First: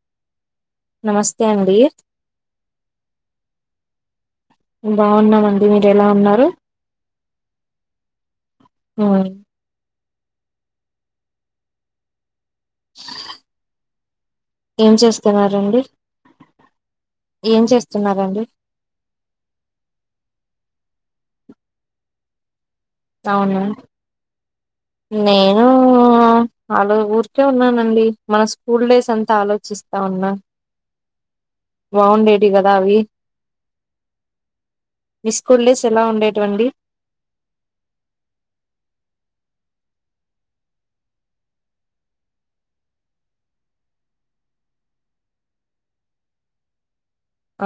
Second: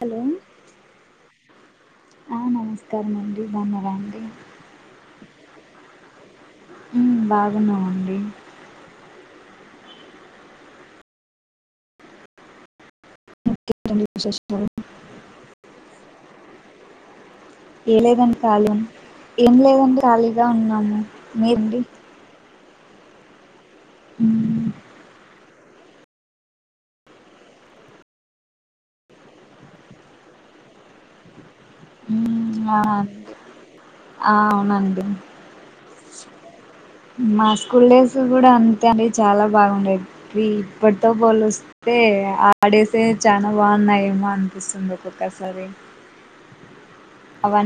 Hello నమస్తే అండి ఆ నమస్కారం అండి బాగున్నారా అండి బాగున్నామండి మీరు ఎలా ఉన్నారు ఉమ్, బాగున్నామండి ఆ [unintelligible] ధ సీ అ [inaudible] ఏం చేస్తున్నారండి ఏం లేదండి చేస్తున్నారండి ఖాళీ ఉన్- ఏం లేదండి ఖాలీగా ఉన్నాము మీరండి అవున [unintelligible] నేనూ ఆ అలా ఊరికే ఉన్నానండి మా స్కూల్ డేస్ అంతా ఆలోచిస్తా ఉన్నా బాగుండేవి కదా అవి అవునండి అవునండి మీ స్కూల్ డేస్ ఎలా ఉండేటవండి మా స్కూల్ డేస్ కూడా అంతే అండి చాలా బాగుండేది ఈ ఇప్పటితో పోలుస్త అయితే ఆడేసే చానా బాగున్నాయేమో అనిపిస్తుంది ఒక్కొక్కసారి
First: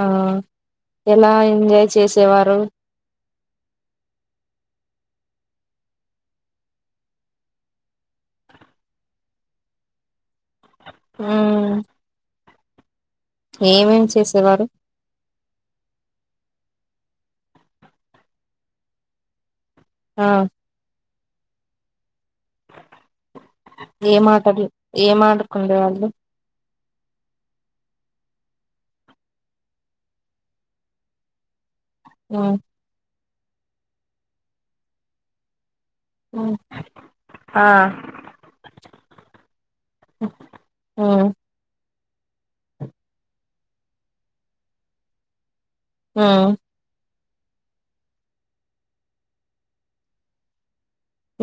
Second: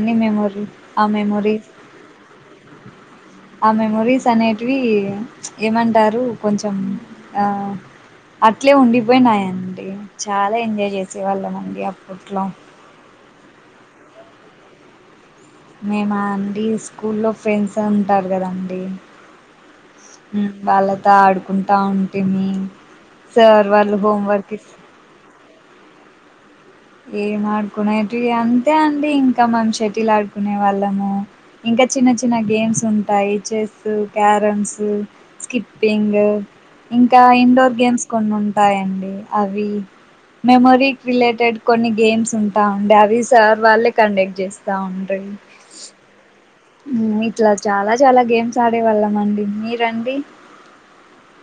ఆ మెమోరీ ఆ ఎలా మెమోరీస్ ఎంజాయ్ చేసేవారు ఆ మెమొరీస్ అనేటివి ప్చ్ ఏమంటారు కొంచెం ఆ అట్లే ఉండిపోయినాయిండి చాలా ఎంజాయ్ ఉమ్ చేసేవాళ్ళమండి అప్పట్లో ఏమేం చేసేవారు మేమా అండి స్కూల్లో ఫ్రెండ్స్ ఉంటారు కదండి ఆ వాళ్ళతో ఆడుకుంటా ఉంటిమి సార్ వాళ్ళు ఎం హోంవర్క్ ఆటలు ఇస్ ఎం ఆడుకుండే వాళ్ళు ఏం ఆడుకునేటివి అంతే అండి ఇంక మన్ షటిల్ ఆడుకునే వాళ్ళము ఇంకా చిన్న చిన్న ఉమ్ గేమ్స్ ఉంటాయి చేస్సు క్యారమ్స్ స్కిప్పింగ్ ఇంకా ఆ ఇండోర్ గేమ్స్ కొన్ని ఉంటాయండి అవి మెమోరీకి ఉమ్ రిలేటెడ్ కొన్ని గేమ్స్ ఉంటా ఉండే అవి సార్ వాళ్ళే కండక్ట్ చేస్తా ఉండ్రి హు ఇట్లా చాలా చాలా గేమ్స్ ఆడే వాళ్ళం అండి మీరండి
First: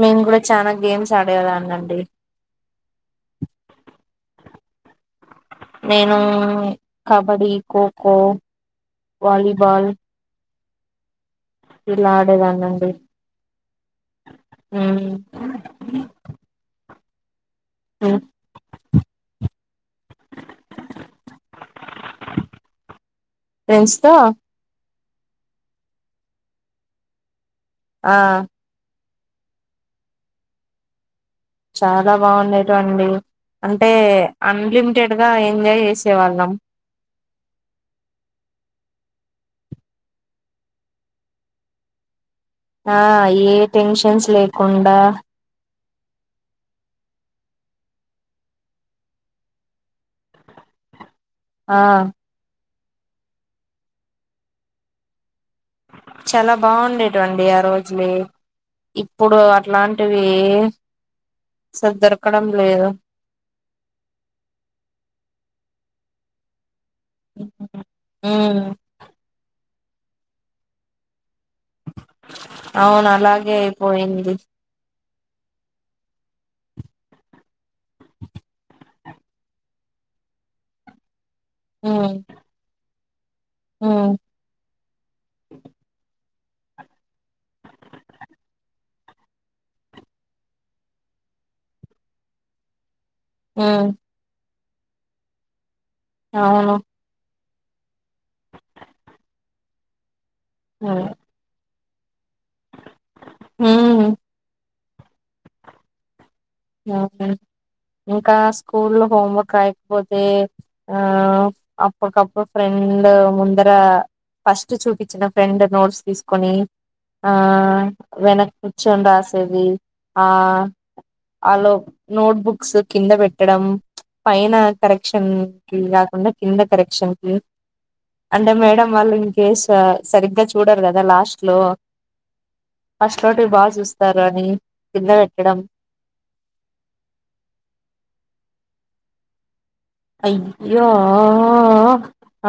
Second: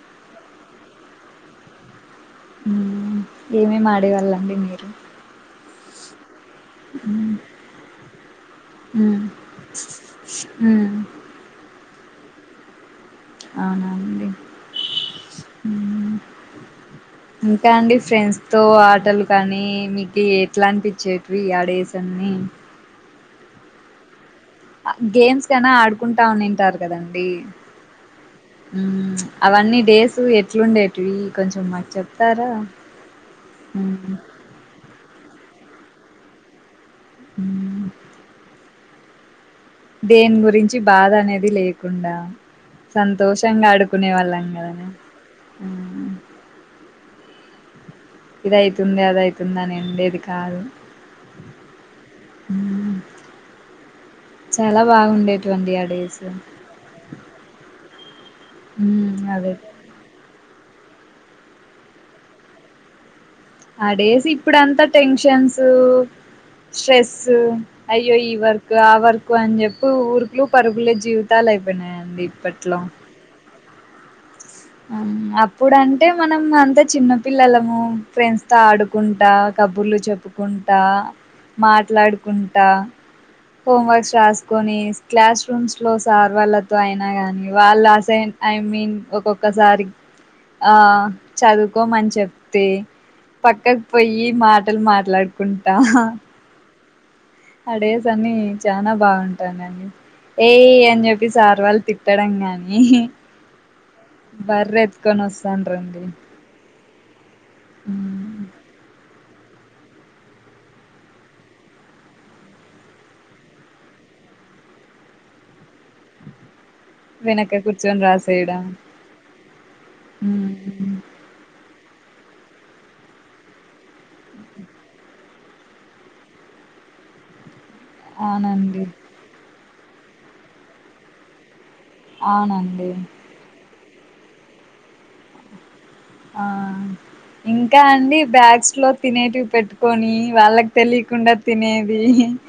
మేము కూడా చానా గేమ్స్ ఆడేదాన్ని అండి మ్ ఏమేమి ఆడేవాళ్ళండి మీరు నేను కబడీ ఖోఖో వాలీబాల్ హు ఇలా ఆడేదాన్ని అండి అవునండి ఇంకా అండి ఉమ్. ఫ్రెండ్స్తో ఆటలు కానీ మీకు ఎట్లా అనిపించేట్వి ఆ డేస్ అన్ని ఫెండ్స్తో ఆ గేమ్స్ కేనా ఆడుకుంటా ఉన్నింటారు కదండి ఆ మ్ అవన్నీ డేసు ఎట్లుండే టివి కొంచెం మాకు చాలా చెప్తారా మ్ అన్లిమిటెడ్గా ఎంజాయ్ చేసేవాళ్ళం హు దేని గురించి బాధ అనేది లేకుండా ఆ ఏ సంతోషంగా ఆడుకునే టెన్షన్స్ వాళ్ళం కదనే లేకుండా మ్ ఇదయితుంది అదయితుంది అని ఉండేది కాదు ఆ చాలా బాగుండే చాలా బాగుండేటివండి ఆ రోజులే మ్మ్ ఇప్పుడు అదే అట్లా టివి దొరకడం లేదు అడేసు ఇప్పుడంతా టెన్షన్స్ స్ట్రెస్ సు అయ్యో ఈ ఉమ్ వర్క్ ఆ వర్కు అని చెప్పి ఊరుకులు పరుగులే జీవితాలు తున్నాయి అండి ఇప్పట్లో నాలాగే పోయింది అమ్ అప్పుడంటే మనం అంత చిన్న పిల్లలము ఫ్రెండ్స్తో ఆడుకుంటా కబుర్లు చెప్ కుంటా ఉమ్ మాట్లాడుకుంటా ఉమ్ హోంవర్క్స్ రాసుకొని క్లాస్ రూమ్స్ లో సార్ వాళ్ళతో అయినా గాని వాళ్ళు అసైన్ ఐ మీన్ ఒక్కో ఒకసారి ఆ చదువుకోమని చెప్తే పక్కకు ఉమ్ పోయి మాటలు మాట్లాడుకుంటా అవును అడేస్ అన్ని చానా బాగుంటానని ఏయ్ ఉమ్ అని చెప్పి సార్ వాళ్ళు తిట్టడం గాని ఉమ్ బర్రె ఎతుకొని వస్తాన్లు రండి ఇంకా స్కూల్ లో హోంవర్క్ రాయకపోతే ఆ అప్పకప్పుడు ఫ్రెండ్ ముందర ఫస్ట్ చూపించిన ఫ్రెండ్ నోట్స్ తీసుకొని ఆ వెనక కూర్చొని వెనక్ రాసేయడం కూర్చొని రాసేది ఆ హ్మ్ అలోప్ నోట్బుక్స్ కింద పెట్టడం పైన కరెక్షన్ కి కాకుండా కింద కరెక్షన్ కి అంటే అవునండి మేడం వాళ్ళు ఇంకేస్ సరిగ్గా చూడరు కదా లాస్ట్ లో అవునండి తోటి బాగా చూస్తారు అని కింద పెట్టడం ఆ ఇంకా అండి బ్యాగ్స్ లో తినేటివి పెట్టుకు కొని వాళ్ళకి అయ్యో తెలీకుండా తినేది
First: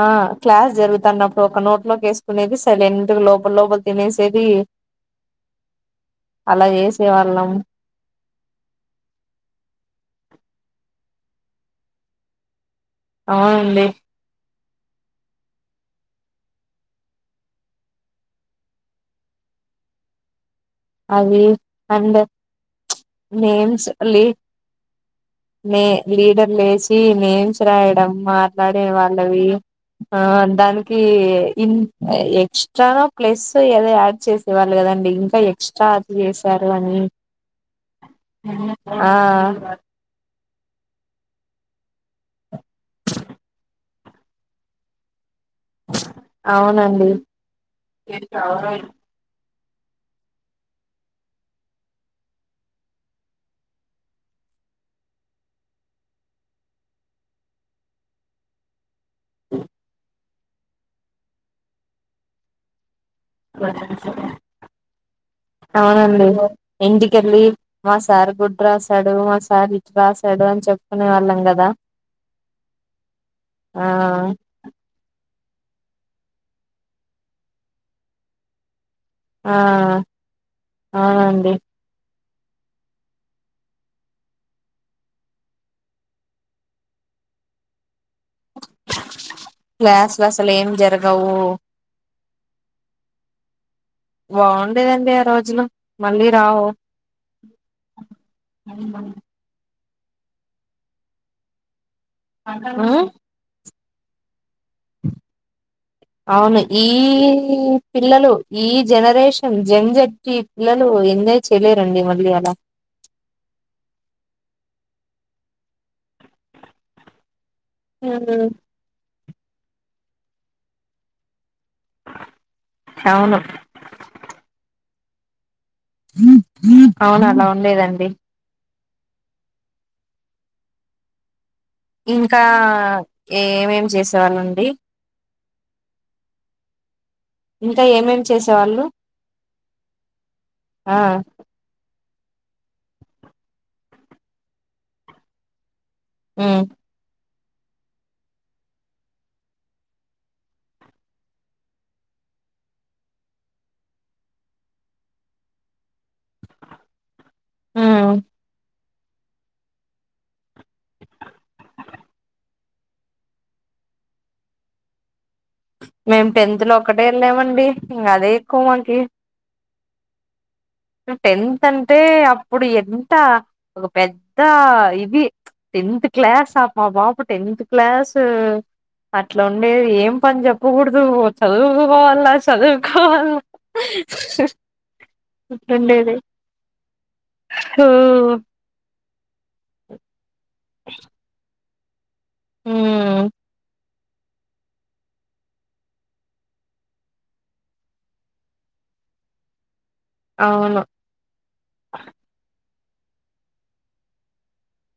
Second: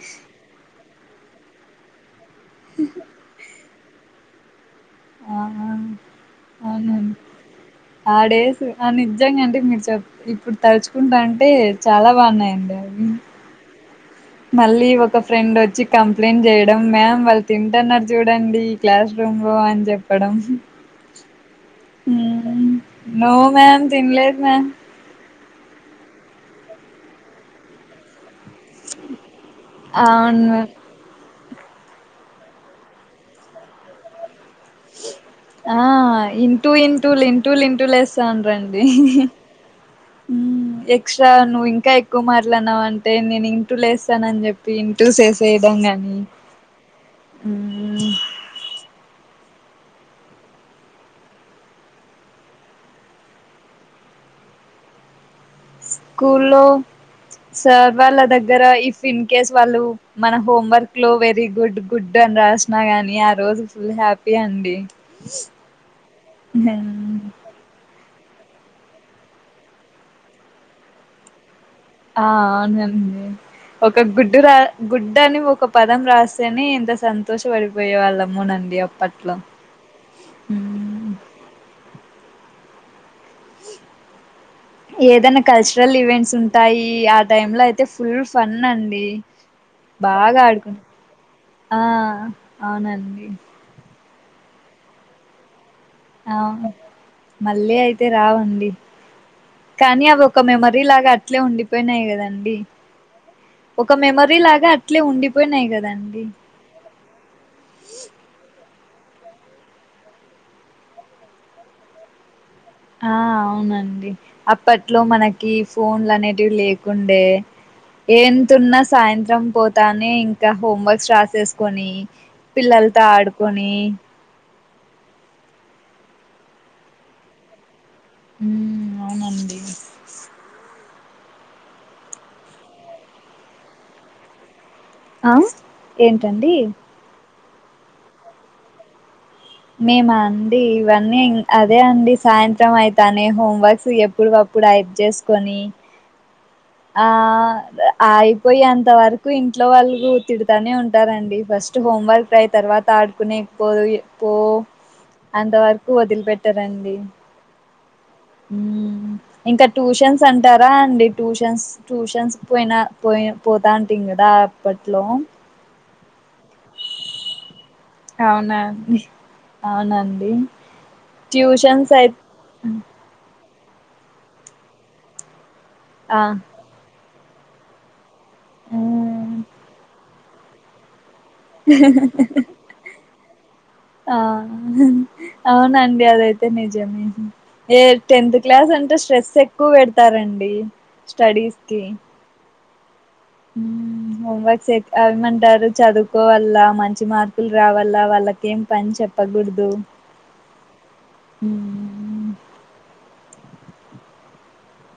ఆ క్లాస్ జరుగుతున్నప్పుడు ఒక నోట్ లోకి వేసుకునేది సైలెంట్ గా లోపల లోపల తినేసేది ఆ అలా అవునండి వేసేవాళ్ళం ఆ డేస్ ఆ నిజంగా అంటే మీరు చెప్ ఇప్పుడు తల్చుకుంటాంటే చాలా బాగున్నాయండి అవి అవునండి మళ్ళీ ఒక ఫ్రెండ్ వచ్చి కంప్లైంట్ చేయడం మ్యామ్ వాళ్ళు తింటన్నారు చూడండి క్లాస్ రూమ్ లో అని చెప్పడం అది అండ్ నో మ్యామ్ తిన్లేదు మ్యామ్ మే లీడర్ లేసి నేమ్స్ రాయడం మా మాట్లాడే వాళ్ళవి ఆ అవును మ్యామ్ దానికి ఇన్ ఎక్స్ట్రానో ప్లస్సో ఏదో యాడ్ చేసేవాళ్ళు కదండి ఇంకా ఎక్ ఆ ఇంటూ ఇంటూలు ఇంటూలు ఇంటూలు లేస్తాండ్రండి ఆ మ్మ్ ఎక్స్ట్రా నువ్వు ఇంకా ఎక్కువ మాట్లాడినావంటే నేను ఇంటూలేస్తానని చెప్పి చెప్పి ఇంటూస్ వేసేయడం గాని మ్మ్ టవరయిల్ స్కూల్లో సార్ వాళ్ళ దగ్గర ఇఫ్ ఇన్ కేస్ వాళ్ళు మన హోంవర్క్ లో వెరీ గుడ్ గుడ్ అని రాసిన గాని ఆ రోజు ఫుల్ హ్యాపీ అండి అవునండి ఇంటికెళ్ళి మా సార్ గుడ్ రాసాడు మా సార్ ఇట్ రాసాడు అని చెప్పుకునే వాళ్ళం కదా ఆ అవునండి ఆ ఒక గుడ్డు రా గుడ్ అని ఒక పదం రాస్తేనే ఎంత సంతోష పడిపోయే వాళ్ళమోనండి అప్పట్ ఆ ఆ అండి ఏదైనా కల్చరల్ ఈవెంట్స్ ఉంటాయి ఆ టైంలో అయితే ఫుల్ ఫన్నండి క్లాసులు బాగా అసలు ఏం ఆడుకున్ జరగవు ఆ అవునండి బాగుండేదండి ఆ రోజులు మళ్ళీ రావు అవును మళ్ళీ అయితే రావండి ఉమ్ కానీ అవి ఒక మెమరీ లాగా అట్లే ఉండిపోయినాయి కదండి మ్మ్ ఒక మెమరీ లాగా అట్లే ఉండిపోయినాయి కదాండి అవును ఈ పిల్లలు ఈ జనరేషన్ జంజట్టి పిల్లలు ఎంజాయ్ చేయలేరండి మళ్ళీ అలా ఆ అవునండి అప్పట్లో మనకి ఫోన్లు అనేటివి లేకుండే ఉమ్ ఎంతున్నా సాయంత్రం పోతానే ఇంకా హోంవర్క్స్ రాసేసుకొని పిల్లలతో అవును ఆడుకొని అవును అలా వుండేదండి మ్మ్ అవునండి ఇంకా ఏమేమి చేసేవాళ్ళండి ఆ ఏంటండి ఇంకా ఏమేం చేసేవాళ్ళు మేము అండి ఆ ఇవన్నీ అదే అండి సాయంత్రం అయితానే హోంవర్క్స్ ఎప్పుడుకప్పుడు రైట్ చేసుకొని మ్ ఆ అయిపోఏంత వరకు ఇంట్లో వాళ్ళు తిడతానే ఉంటారండి ఫస్ స్ట్ హోమ్వర్క్ రాయి తర్వాత ఆడుకునేకిపో పో అంతవరకు వదిలిపెట్టారండి ఆ మ్ ఇంకా ట్యూషన్స్ అంటారా అండి ట్యూషన్స్ ట్యూషన్స్ పోయిన పోయి పోతా ఉంటీం కదా అప్పట్లో మేము టెన్త్ లో ఒక్కటే వెళ్ళామండి ఇంకా అదే అవునా ఎక్కువ మాకి అండి అవునండి టెన్త్ ట్యూషన్స్ అంటే అయి అప్పుడు ఎంత ఒక పెద్ద ఇది టెన్త్ క్లాస్ ఆ మా బాబు టెన్ క్లాస్ మ్మ్. అట్లా ఉండే ఏం పని చెప్పకూడదు చదువుకోవాల్ల చదువుకోవాల్ల ఆ అవునండి అట్లుండేది అదైతే నిజమే ఏ టెన్త్ ఉమ్ క్లాస్ అంటే స్ట్రెస్ ఎక్ క్కువ పెడతారండి స్టడీస్ కి మ్ మ్మ్. హోంవర్క్స్ అ ఏమంటారు చదువుకోవల మంచి మార్కులు రావాల వాళ్ళకి ఏం పని చెప్ ప్పకూడదు అవును ఉ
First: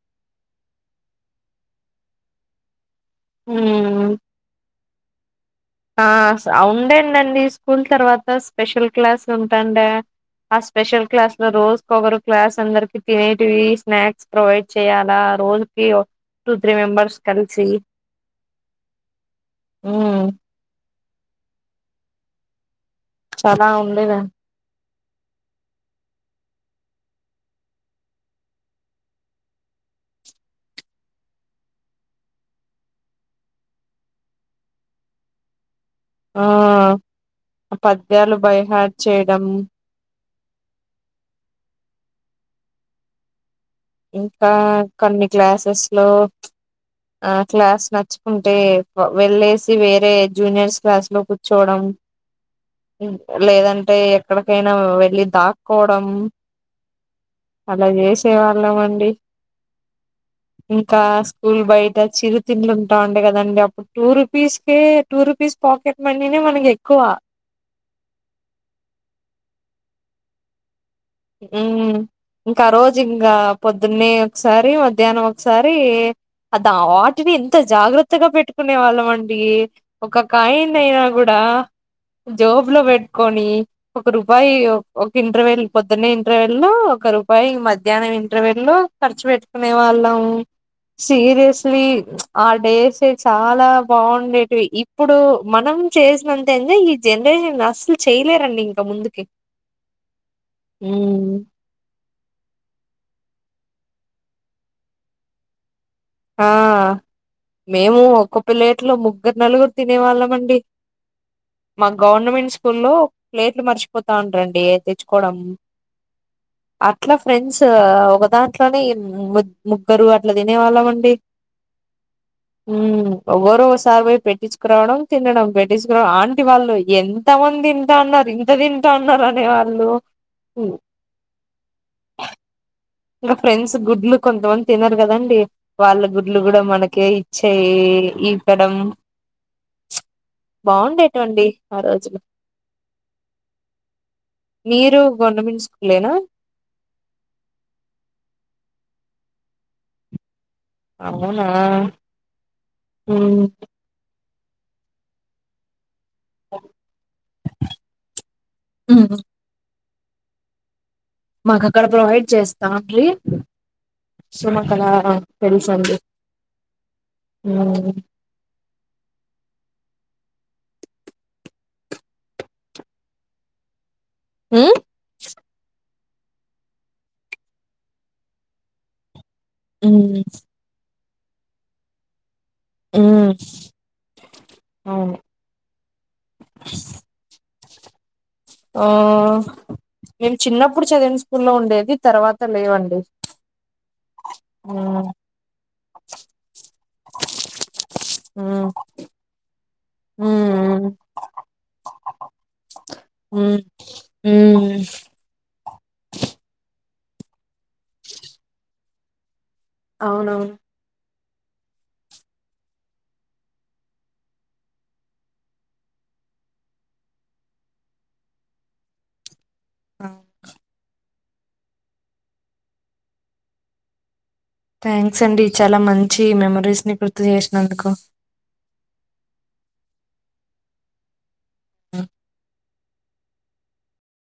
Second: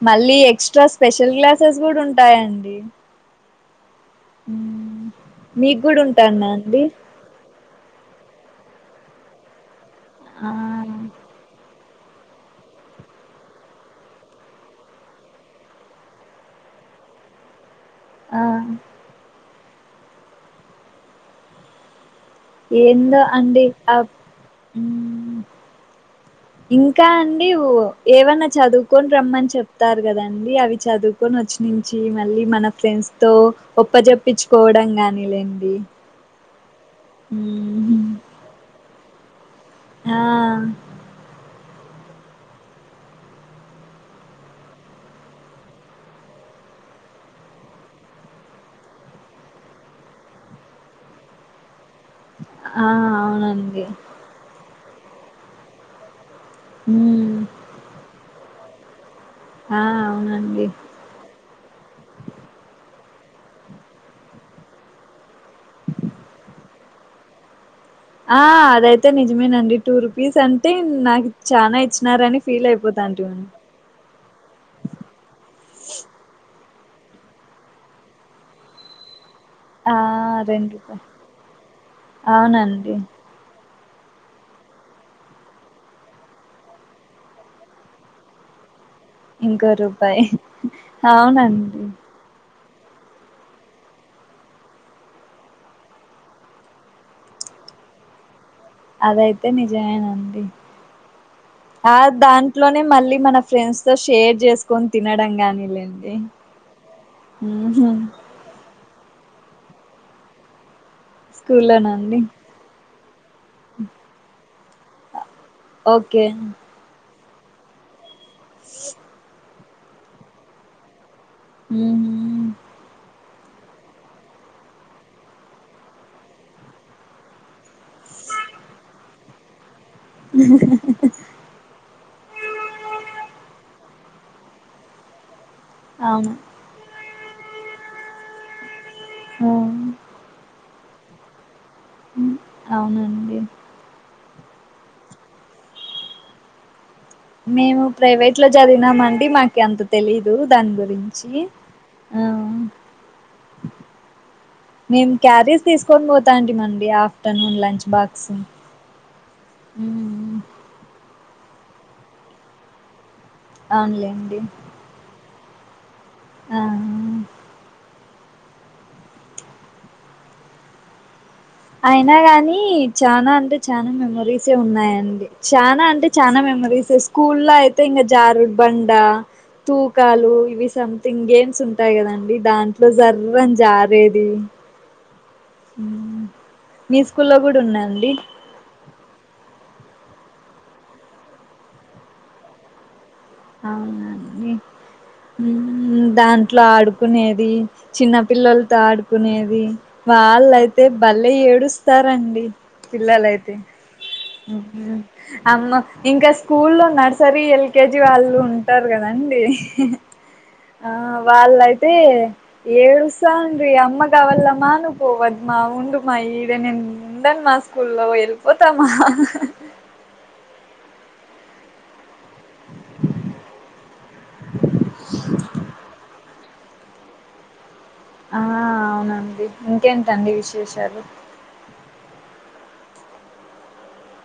మళ్ళీ ఎక్స్ట్రా స్పెషల్ క్లాసెస్ కూడా ఉంటాయండి మ్ నీకు కూడా ఉంటాన్నా అండి ండి స్కూల్ తర్వాత స్పెషల్ క్లాస్ ఉంటాండే ఆ స్పెషల్ క్లాస్ రోజుకి ఒకరు క్లాస్ అందరికి తినేటివి స్నాక్స్ ప్రొవైడ్ చేయ్యాలా రోజుకి టూ త్రీ మెంబర్స్ కలిసి ఆ మ్ ఎందో అండి చాలా ఆ ఉండేది మ్మ్. ఇంకా అండి ఉ ఏమన్నా చదువుకొని రమ్మని చెప్తారు కదండి అవి చదువు కొని వచ్చి నుంచి మళ్ళీ మన ఫ్రెండ్స్ తో ఒప్పజప్పించుకోవడం గాని లేండి ఆ హ ఆ పద్యాలు బైహాడ్ చేయడం ఆా ఇంకా కొన్ని క్లాసెస్ లో ఆ క్లాస్ నచ్చుకుంటే వెళ్ళేసి వేరే జూనియర్స్ క్లాస్ లో కూర్చోవడం ఆ అవునండి లేదంటే ఎక్కడికైనా వెళ్ళి దాక్కోవడం మ్ అలా జేసేవాళ్ళం అండి. ఆ అవునండి. కా స్కూల్ బయట, చిరుతిండ్లు ఉంటా ఉండే కదండి అప్పుడ్ టూ రూపీస్కే, టూ రూపీస్ పాకెట్ మనీనే మనకి ఎక్కువ. ఆ అదైతే నిజమేనండి, టూ రూపీస్ అంటే నాకి చానా మ్మ్ ఇచ్చినారని ఇంకా ఫీల్ ఆ రోజు అయిపోతా అంటి ఇంకా [unintelligible] పొద్దున్నే ఒకసారి, మధ్యాహ్నం ఒకసారి అదాటిని ఎంత జాగ్రత్తగా పెట్టుకునే వాళ్ళం అండి. ఆ ఒక రెండు కాయిన్ రూపాయ అయినా గుడా, జోబులో అవునండి పెట్టుకు కొని, ఒక రూపాయి ఒక ఇంట్రవేల్ పొద్దున్నే ఇంటర్వెల్లో ఒక రూపాయి, మధ్యాహ్నం ఇంటర్వేల్ లో ఖర్చు ఇంకో పెట్టుకునే వాళ్ళం, రూపాయి అవునండి సీరియస్లీ ఆ డేసే చాలా బాగుండేటివి, ఇప్పుడు మనం చేసినంత ఎంజాయ్ ఇంగ్ జనరేషన్ అస్సలు చేయలేరండి ఇంగ్. అదైతే నిజమేనండి. ఉమ్మ్ ఆ దాంట్లోనే మళ్ళీ మన ఫ్రెండ్స్ తో షేర్ జేసుకొని తినడం గానీ లేండి. ఆ మేము ఒక ప్లేట్లో ముగ్గురు, నలుగురు తినే వాళ్ళమండి. స్కూల్లోనా మాక్ అండి గవర్నమెంట్ స్కూల్లో ప్లేట్లు మర్చిపోతా ఉంటారండి ఏ తెచ్చుకోవడం. ఓకే అట్లా ఫ్రెండ్స్, ఒక దాంట్లోనే ఇమ్ ముగ్గురు అట్లా తినేవాళ్ళం అండి. ఉహుమ్ ఉమ్మ్ ఎవరో ఓసారి పోయి పెట్టించుకురావడం తినడం, పెట్టించుకురా ఆంటి వాళ్ళు ఎన్ ఎంతమంది తింటా ఉన్నారు, ఇంత తింటా ఉన్నారు అనే వాళ్ళు. ఇగా ఫ్రెండ్స్ గుడ్లు కొంతమంది తినారు కదండి, వాళ్ళ అవును గుడ్లు కూడా మనకే ఇ చేయి ఈపడం ఉమ్ బావుండేటివండి ఆ రోజు హ్మ్. అవునండి. మీరు గవర్నమెంట్ స్కూలేనా మేము ప్రైవేట్ లో చదివినాం అండి, మాకు ఎంత తెలీదు దాని గు రించి అవునా ఆ ఉమ్ మేం క్యారీస్ తీస్కొని పోత్ న్డామండి afternoon lunch box um um మాక్ అక్కడ ప్రొవైడ్ చేస్తా అండి, అవునులేండి సో మాకు అలా తెలుసండి. ఆ ఆ! ఉమ్మ్ అయినా గాని చానా అంటే, చానా మెమరీసే ఉమ్ ఉన్నాయండి. చానా అంటే చానా మెమరీసేస్, స్కూల్లో అయితే ఇంగా జారుడుబండ, ఉమ్ తూకాలు ఇవి సమ్ థింగ్ గేమ్స్ ఉంటాయి కదండి, దాంట్లో ఉమ్. జర్రని జారేది. అవును ఉమ్ మీ స్కూ లో గుడా ఉన్నాఅండి. ఆ మేం చిన్నప్పుడు చదివిన స్కూల్లో ఉండేది, తర్వాత లేవండి. అవునండి ఉమ్ దాంట్లో ఆడుకునేది చిన్న ఉమ్ పిల్లలతో ఆడుకునేది వాళ్ళైతే ఉమ్ బలే ఏడుస్తారండి పిల్లలైతే ఉ అమ్మ ఇంకా స్కూల్లో నర్సరీ ఎల్కేజీ వాళ్ళు ఉంటారు. కదండి అవును ఆ వాళ్ళయితే ఏడుస్తా ఉండ్రి అమ్మగవలమ్మ నువ్వు పోవదమ్మ ఉం మా ఇదే నెన్ ఉందండి మా స్కూల్లో వెళ్ళిపోతామా ఆ చాలా థ్యాంక్స్ అండి చాలా మంచి మెమరీస్ ని గుర్తు చేసినందుకు ఆ అవునండి ఇంకేంటండి విశేషాలు హ్